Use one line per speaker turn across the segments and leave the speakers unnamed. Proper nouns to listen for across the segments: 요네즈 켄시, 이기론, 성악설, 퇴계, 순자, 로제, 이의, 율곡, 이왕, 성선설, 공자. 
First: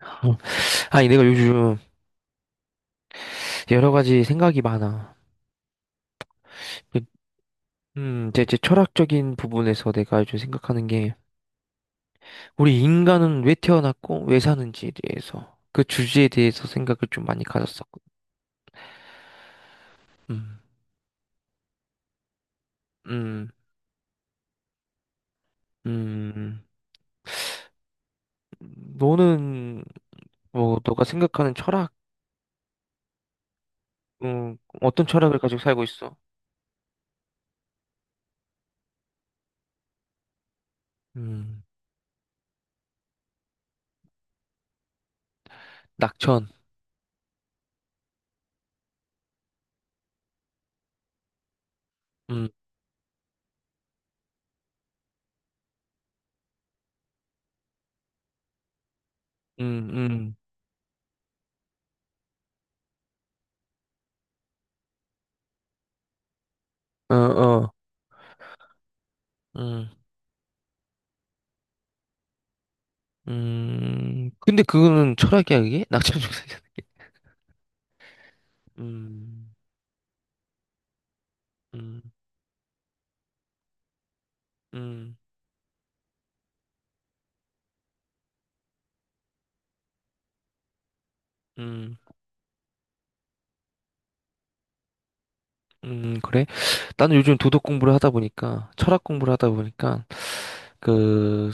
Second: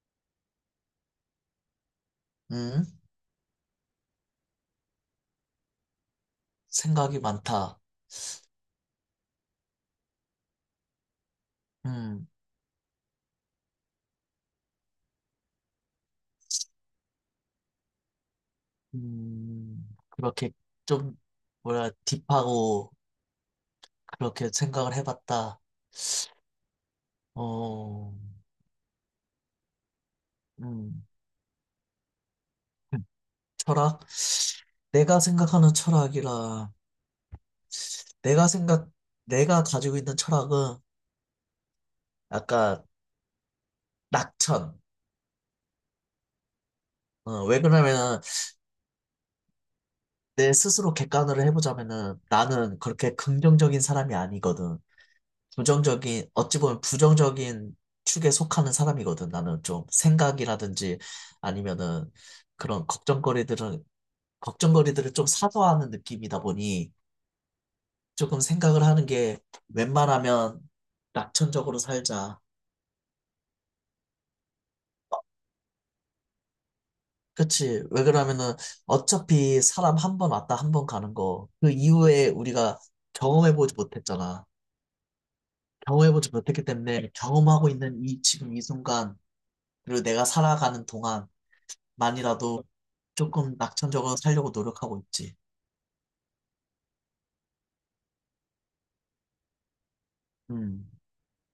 어, 아니, 내가 요즘
음,
여러 가지 생각이 많아. 그,
생각이 많다.
제 철학적인 부분에서 내가 요즘 생각하는 게,
음,
우리 인간은 왜 태어났고, 왜 사는지에 대해서, 그 주제에 대해서 생각을 좀 많이 가졌었거든.
그렇게
음,
좀, 뭐라, 딥하고,
음,
그렇게 생각을 해봤다.
음.
어,
너는, 뭐, 너가
음,
생각하는 철학,
음, 철학?
음, 어떤
내가
철학을 가지고
생각하는
살고 있어?
철학이라, 내가 생각, 내가 가지고 있는 철학은
음,
약간 낙천.
낙천.
왜 그러냐면은, 내 스스로 객관을 해보자면은,
음,
나는 그렇게 긍정적인 사람이 아니거든. 어찌 보면 부정적인 축에 속하는 사람이거든. 나는 좀
음, 음,
생각이라든지 아니면은 그런 걱정거리들은, 걱정거리들을 좀 사소하는 느낌이다 보니
어, 어,
조금 생각을 하는 게
음,
웬만하면 낙천적으로 살자.
근데 그거는 철학이야, 그게? 낙천 중생이잖아.
그치. 왜 그러면은
음.
어차피 사람 한 번 왔다 한 번 가는 거, 그
음,
이후에 우리가 경험해보지 못했잖아.
음,
경험해보지 못했기 때문에 경험하고 있는 이 지금 이 순간, 그리고 내가 살아가는 동안
음,
만이라도 조금 낙천적으로 살려고 노력하고 있지.
그래? 나는 요즘 도덕 공부를 하다 보니까, 철학 공부를 하다 보니까,
음,
그,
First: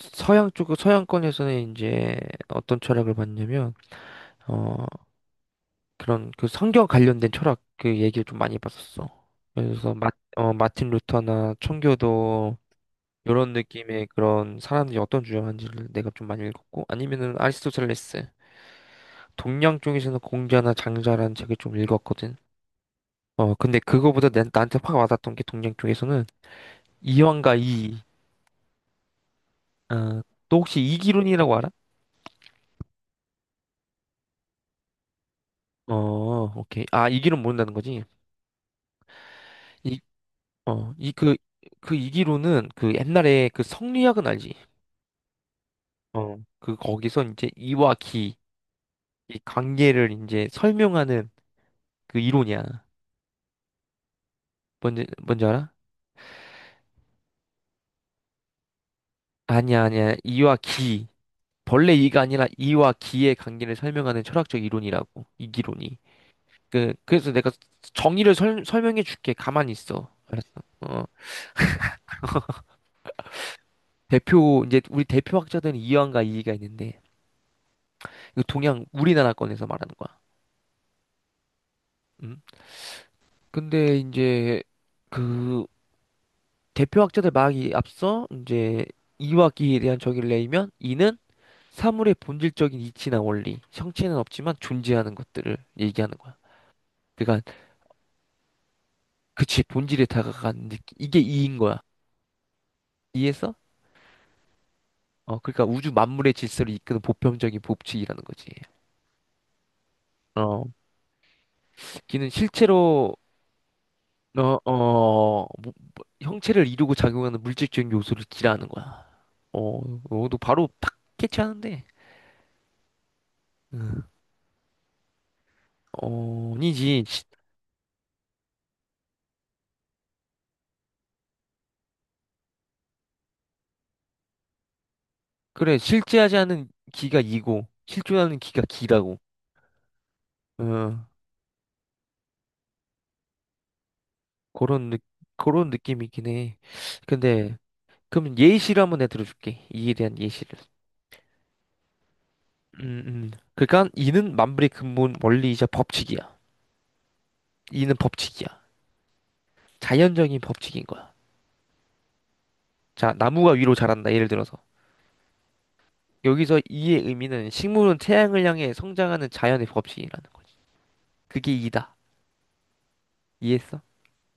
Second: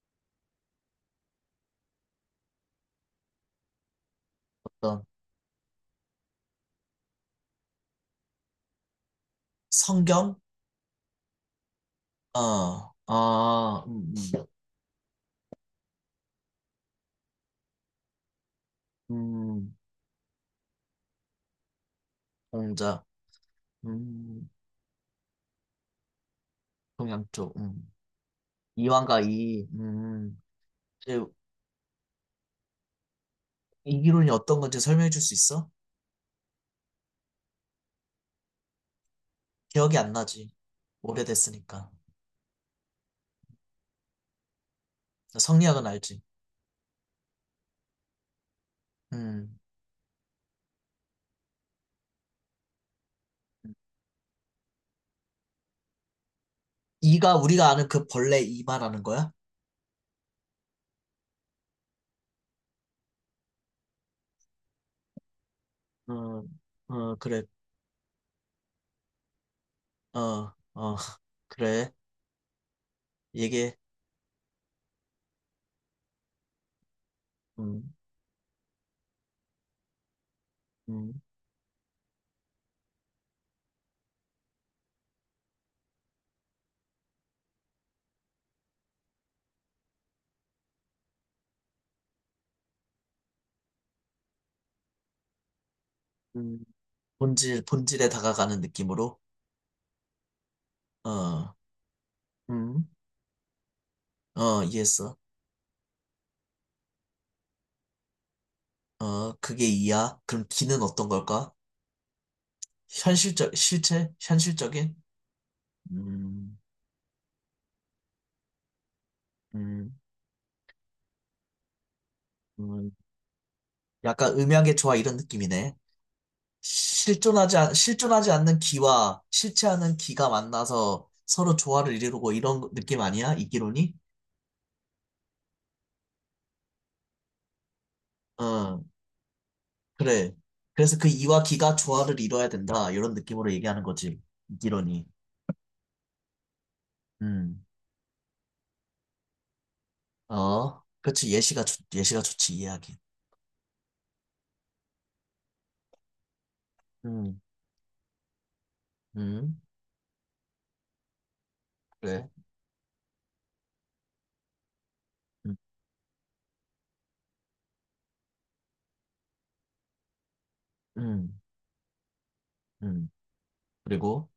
서양 쪽, 서양권에서는 이제 어떤 철학을 봤냐면, 어,
어떤
그런 그 성경 관련된 철학 그 얘기를 좀 많이 봤었어. 그래서
성경?
마틴 루터나 청교도,
어,
요런
아,
느낌의 그런 사람들이 어떤 주장하는지를 내가 좀 많이 읽었고, 아니면은 아리스토텔레스,
음, 음,
동양 쪽에서는 공자나 장자라는 책을 좀 읽었거든.
공자,
근데 그거보다
음,
나한테 확 와닿던 게 동양 쪽에서는
동양
이완과
쪽,
이,
이완과 이,
어, 또 혹시
이제
이기론이라고 알아?
이기론이 어떤 건지 설명해 줄 수 있어?
어, 오케이. 아, 이기론 모른다는 거지?
기억이
이,
안 나지.
어, 이, 그,
오래됐으니까.
그 이기론은 그 옛날에 그 성리학은 알지?
성리학은 알지.
그 거기서 이제 이와 기, 이
음,
관계를 이제 설명하는 그 이론이야. 뭔지 알아?
이가 우리가 아는 그 벌레 이 말하는 거야?
아니야, 아니야. 이와 기. 벌레 이가 아니라 이와 기의 관계를 설명하는 철학적 이론이라고. 이기론이.
어,
그,
어,
그래서
그래,
내가 정의를 설명해 줄게. 가만히 있어.
어, 어,
어,
그래, 얘기해.
이제 우리 대표 학자들은 이완과 이의가 있는데,
음,
이거 동양, 우리나라 건에서 말하는 거야.
음,
음? 근데 이제, 그, 대표 학자들 말하기 앞서, 이제, 이와 기에 대한 정의를 내리면, 이는 사물의 본질적인 이치나 원리, 형체는 없지만 존재하는 것들을 얘기하는 거야.
음.
그러니까,
본질에 다가가는 느낌으로,
그치, 본질에 다가간 느낌. 이게
어,
이인 거야.
음.
이에서?
어, 이해했어.
그러니까 우주 만물의 질서를 이끄는 보편적인 법칙이라는 거지.
어, 그게 이야. 그럼
어,
기는 어떤 걸까?
기는 실제로
현실적, 실체?
어,
현실적인?
어,
음,
형체를 이루고 작용하는 물질적인 요소를 기라는 거야. 어,
음.
어, 너 바로 딱 캐치하는데.
음,
응.
약간 음향의 조화 이런 느낌이네.
어, 아니지.
실존하지 않는 기와 실체하는 기가 만나서 서로 조화를 이루고 이런 느낌 아니야? 이기론이?
그래, 실제하지 않은 기가 이고, 실존하는 기가
어,
기라고.
그래.
어,
그래서 그 이와 기가 조화를 이뤄야 된다. 이런 느낌으로 얘기하는 거지.
그런, 느,
이기론이.
그런 느낌이긴 해. 근데,
음.
그럼 예시를 한번 내가 들어줄게. 이에 대한 예시를.
어, 그렇지. 예시가 좋지. 이해하기.
음, 음. 그러니까 이는 만물의 근본 원리이자 법칙이야.
음,
이는 법칙이야.
음,
자연적인 법칙인 거야.
그래.
자, 나무가 위로 자란다. 예를 들어서.
음,
여기서 이의 의미는 식물은 태양을 향해 성장하는 자연의 법칙이라는 거지.
음,
그게 이다.
음.
이해했어?
그리고,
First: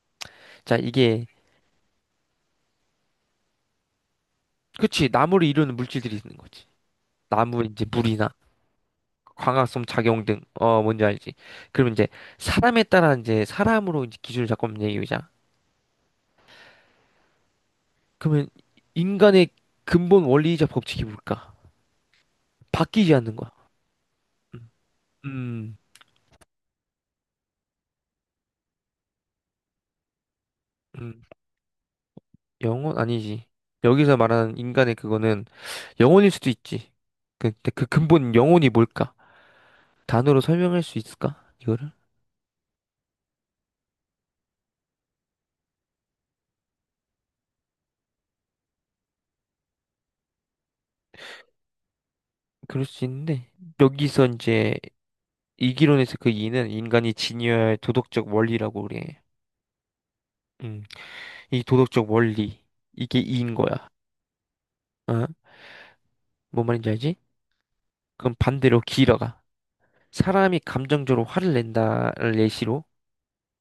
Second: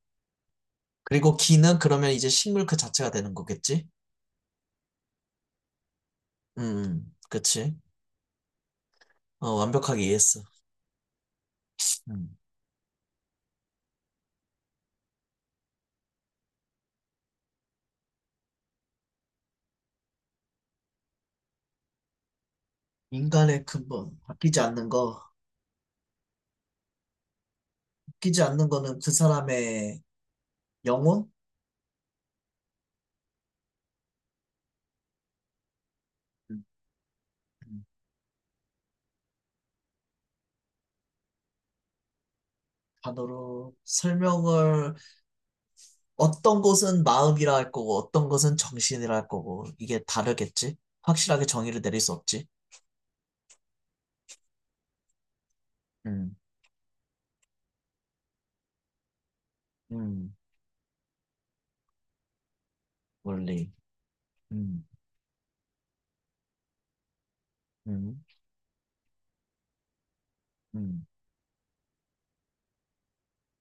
자, 이게
그리고 기는 그러면 이제 식물 그 자체가 되는 거겠지?
그치. 나무를 이루는 물질들이 있는 거지. 나무
그치.
이제 물이나
어,
광학성
완벽하게
작용 등.
이해했어.
뭔지 알지? 그러면 이제
음.
사람에 따라 이제 사람으로 이제 기준을 잡고 한번 얘기해 보자. 그러면 인간의 근본 원리이자 법칙이 뭘까? 바뀌지 않는 거야.
인간의 근본, 바뀌지
음.
않는 거.
음.
바뀌지 않는 거는 그 사람의
음.
영혼?
영혼 아니지. 여기서 말하는 인간의 그거는 영혼일 수도
음,
있지. 근데 그
음.
근본 영혼이 뭘까? 단어로 설명할 수 있을까? 이거를?
단어로 설명을, 어떤 것은 마음이라 할 거고, 어떤 것은 정신이라 할 거고, 이게 다르겠지? 확실하게 정의를 내릴 수 없지?
그럴 수 있는데 여기서 이제 이기론에서 그
음,
이는 인간이 지녀야 할 도덕적 원리라고 그래.
음.
음, 이 도덕적 원리 이게 이인
원리.
거야.
음,
어? 뭔 말인지 알지?
음,
그럼 반대로 기라가 사람이
음,
감정적으로 화를 낸다를 예시로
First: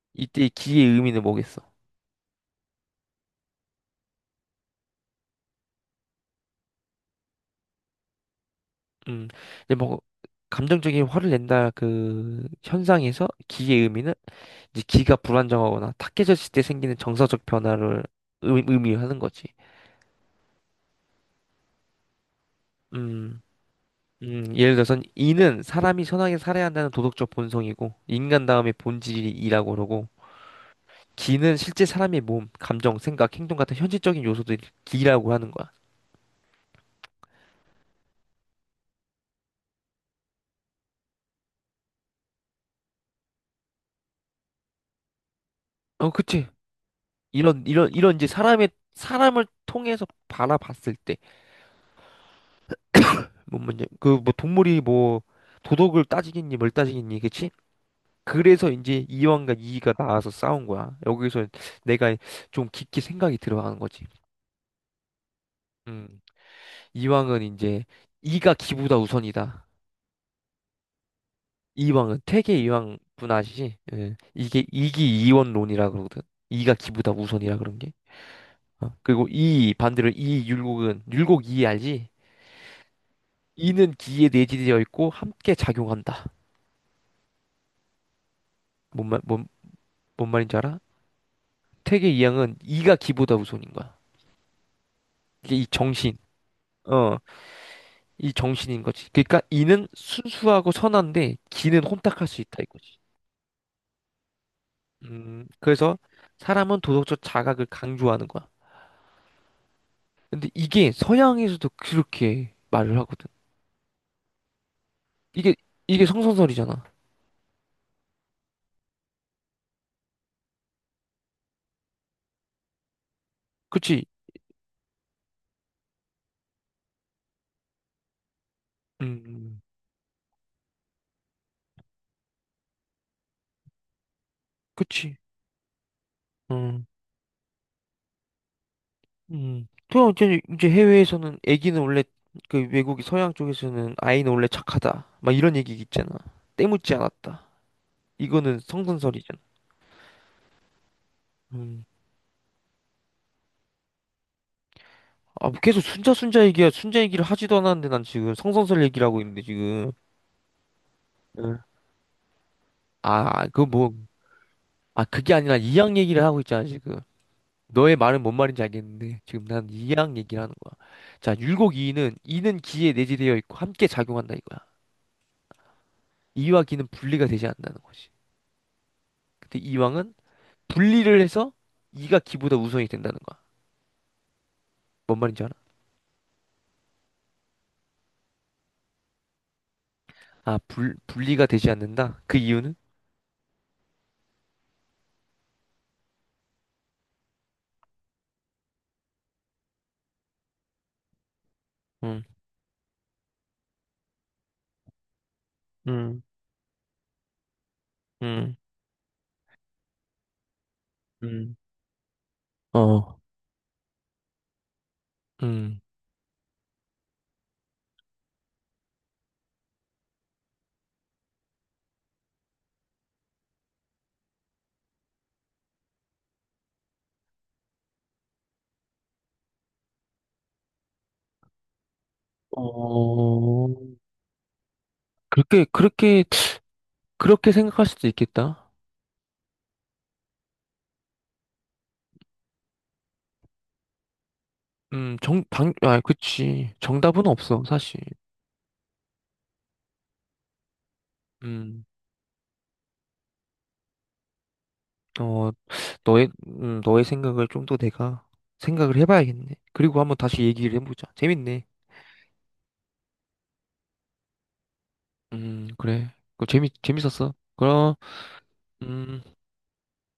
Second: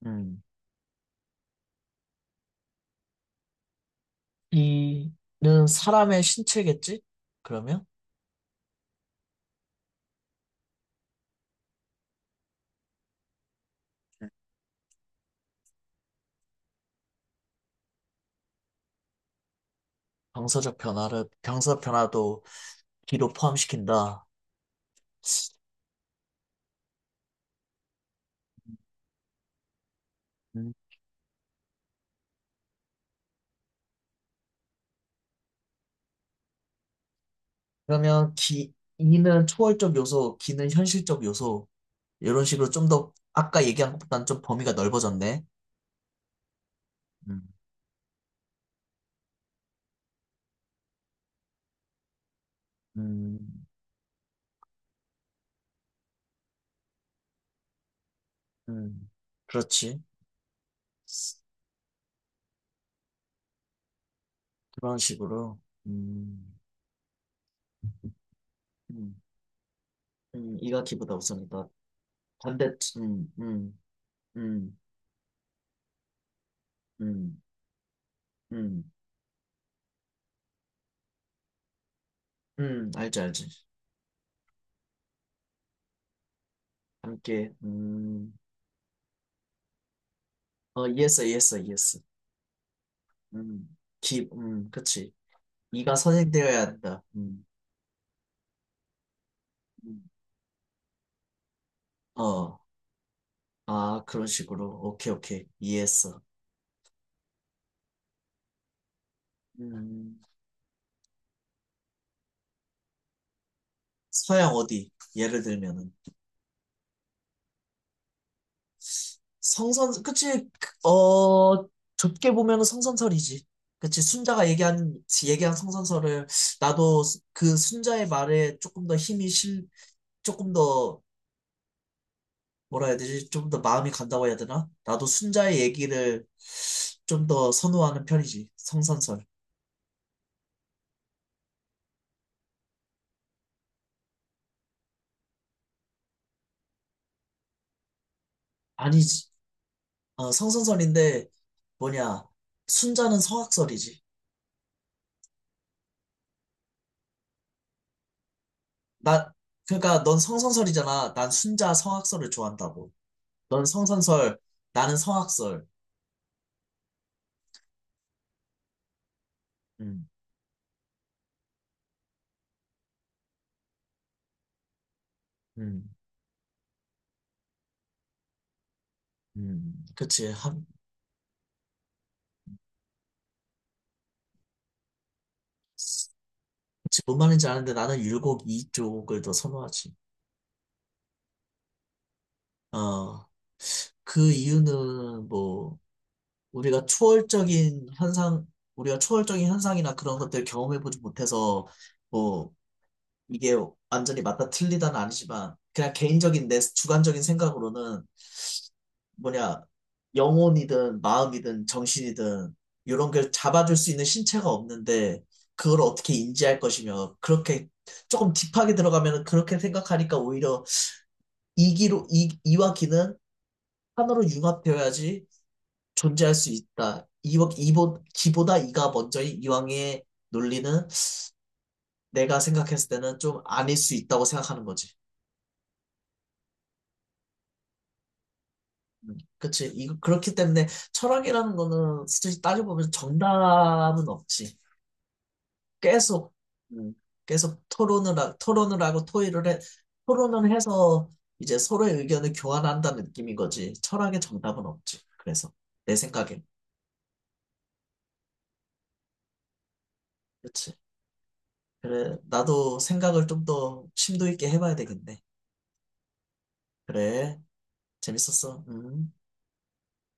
음.
이때 의 기의 의미는 뭐겠어?
이는 사람의 신체겠지? 그러면
음, 근데 뭐, 감정적인 화를 낸다 그 현상에서 기의 의미는 이제 기가 불안정하거나 탁해졌을 때 생기는 정서적 변화를 의미하는 거지.
방사 변화도 기로
음,
포함시킨다.
예를 들어서 이는 사람이 선하게 살아야 한다는 도덕적 본성이고 인간 다음의 본질이 이라고 그러고
음.
기는 실제 사람의 몸, 감정, 생각, 행동 같은 현실적인 요소들이 기라고 하는 거야.
그러면 기 이는 초월적 요소, 기는 현실적 요소 이런 식으로 좀 더 아까 얘기한 것보다는 좀 범위가 넓어졌네.
어, 그치.
음,
이런 이제 사람의 사람을 통해서 바라봤을 때.
음,
뭐냐 그뭐 동물이 뭐 도덕을 따지겠니 뭘 따지겠니 그치? 그래서 이제
음,
이왕과 이의가
그렇지.
나와서 싸운 거야. 여기서 내가 좀 깊게 생각이 들어가는 거지.
그런 식으로.
음,
음,
이왕은 이제 이가 기보다
음,
우선이다.
이가 기보다 우선이다.
이왕은 태계
반대,
이왕 분
음,
아시지?
음,
예, 이게
음,
이기이원론이라 그러거든. 이가 기보다
음,
우선이라 그런 게.
음.
그리고 이 반대로 이 율곡은 율곡 이 알지?
알지, 알지.
이는 기에 내재되어 있고 함께 작용한다.
함께,
뭔 말, 뭔, 뭔 말인지 알아?
어, 이해했어, 이해했어, 이해했어.
퇴계 이항은 이가 기보다 우선인 거야.
그치.
이게 이
이가
정신,
선행되어야 한다.
어, 이 정신인 거지. 그러니까 이는
음,
순수하고 선한데 기는 혼탁할 수 있다
어,
이거지.
아, 그런 식으로. 오케이, 오케이.
그래서
이해했어.
사람은 도덕적 자각을 강조하는 거야.
음,
근데 이게 서양에서도 그렇게 말을 하거든.
서양 어디? 예를
이게
들면은.
이게 성선설이잖아.
성선, 그치, 그, 어, 좁게 보면은 성선설이지. 그치,
그치?
얘기한 성선설을, 나도 그 순자의 말에
음,
조금 더 뭐라 해야 되지? 좀 더 마음이 간다고 해야 되나? 나도
그치?
순자의 얘기를
음,
좀 더 선호하는 편이지. 성선설.
그럼 이제 해외에서는 애기는 원래 그 외국이 서양 쪽에서는 아이는 원래 착하다. 막 이런 얘기 있잖아. 때묻지 않았다. 이거는
아니지.
성선설이잖아.
어, 성선설인데
음.
뭐냐? 순자는 성악설이지.
아, 뭐 계속 순자 순자 얘기야. 순자 얘기를 하지도 않았는데 난 지금 성선설 얘기를 하고
나
있는데 지금.
그러니까 넌 성선설이잖아. 난
응.
순자 성악설을 좋아한다고.
아, 그
넌
뭐,
성선설, 나는
아, 그게 아니라
성악설.
이양 얘기를 하고 있잖아, 지금. 너의 말은 뭔 말인지 알겠는데, 지금 난
음,
이양 얘기를 하는 거야. 자, 율곡 이는 기에 내재되어 있고 함께 작용한다 이거야.
음,
이와 기는 분리가 되지 않는다는 거지. 근데 이왕은
그치. 한,
분리를 해서 이가 기보다 우선이 된다는 거야. 뭔 말인지 알아?
그치. 뭔 말인지 아는데 나는 율곡 이쪽을 더 선호하지.
아, 분리가 되지 않는다? 그 이유는?
어, 그 이유는 뭐. 우리가 초월적인 현상, 우리가 초월적인 현상이나 그런 것들을 경험해보지 못해서,
음,
뭐, 이게 완전히 맞다 틀리다는 아니지만, 그냥
음.
개인적인 내 주관적인 생각으로는,
음.
뭐냐, 영혼이든
음.
마음이든 정신이든, 이런
어,
걸 잡아줄 수 있는 신체가 없는데,
음,
그걸 어떻게 인지할 것이며, 그렇게 조금 딥하게 들어가면 그렇게 생각하니까 오히려 이와 기는 하나로 융합되어야지 존재할 수 있다. 기보다 이가 먼저인 이왕의 논리는 내가 생각했을 때는 좀
어,
아닐 수 있다고 생각하는 거지.
그렇게, 그렇게, 그렇게 생각할 수도 있겠다.
그치. 이, 그렇기 때문에 철학이라는 거는 솔직히 따져보면 정답은 없지.
아,
계속,
그치.
음,
정답은 없어, 사실.
토론을 하고 토론을 해서 이제
음,
서로의 의견을 교환한다는 느낌인 거지. 철학의 정답은 없지.
어,
그래서, 내
너의,
생각엔.
음, 너의 생각을 좀 더 내가 생각을 해봐야겠네. 그리고 한번 다시 얘기를
그치.
해보자. 재밌네.
그래, 나도 생각을 좀 더 심도 있게 해봐야 되겠네.
그래. 그 재밌었어.
그래.
그럼,
재밌었어. 음.
음.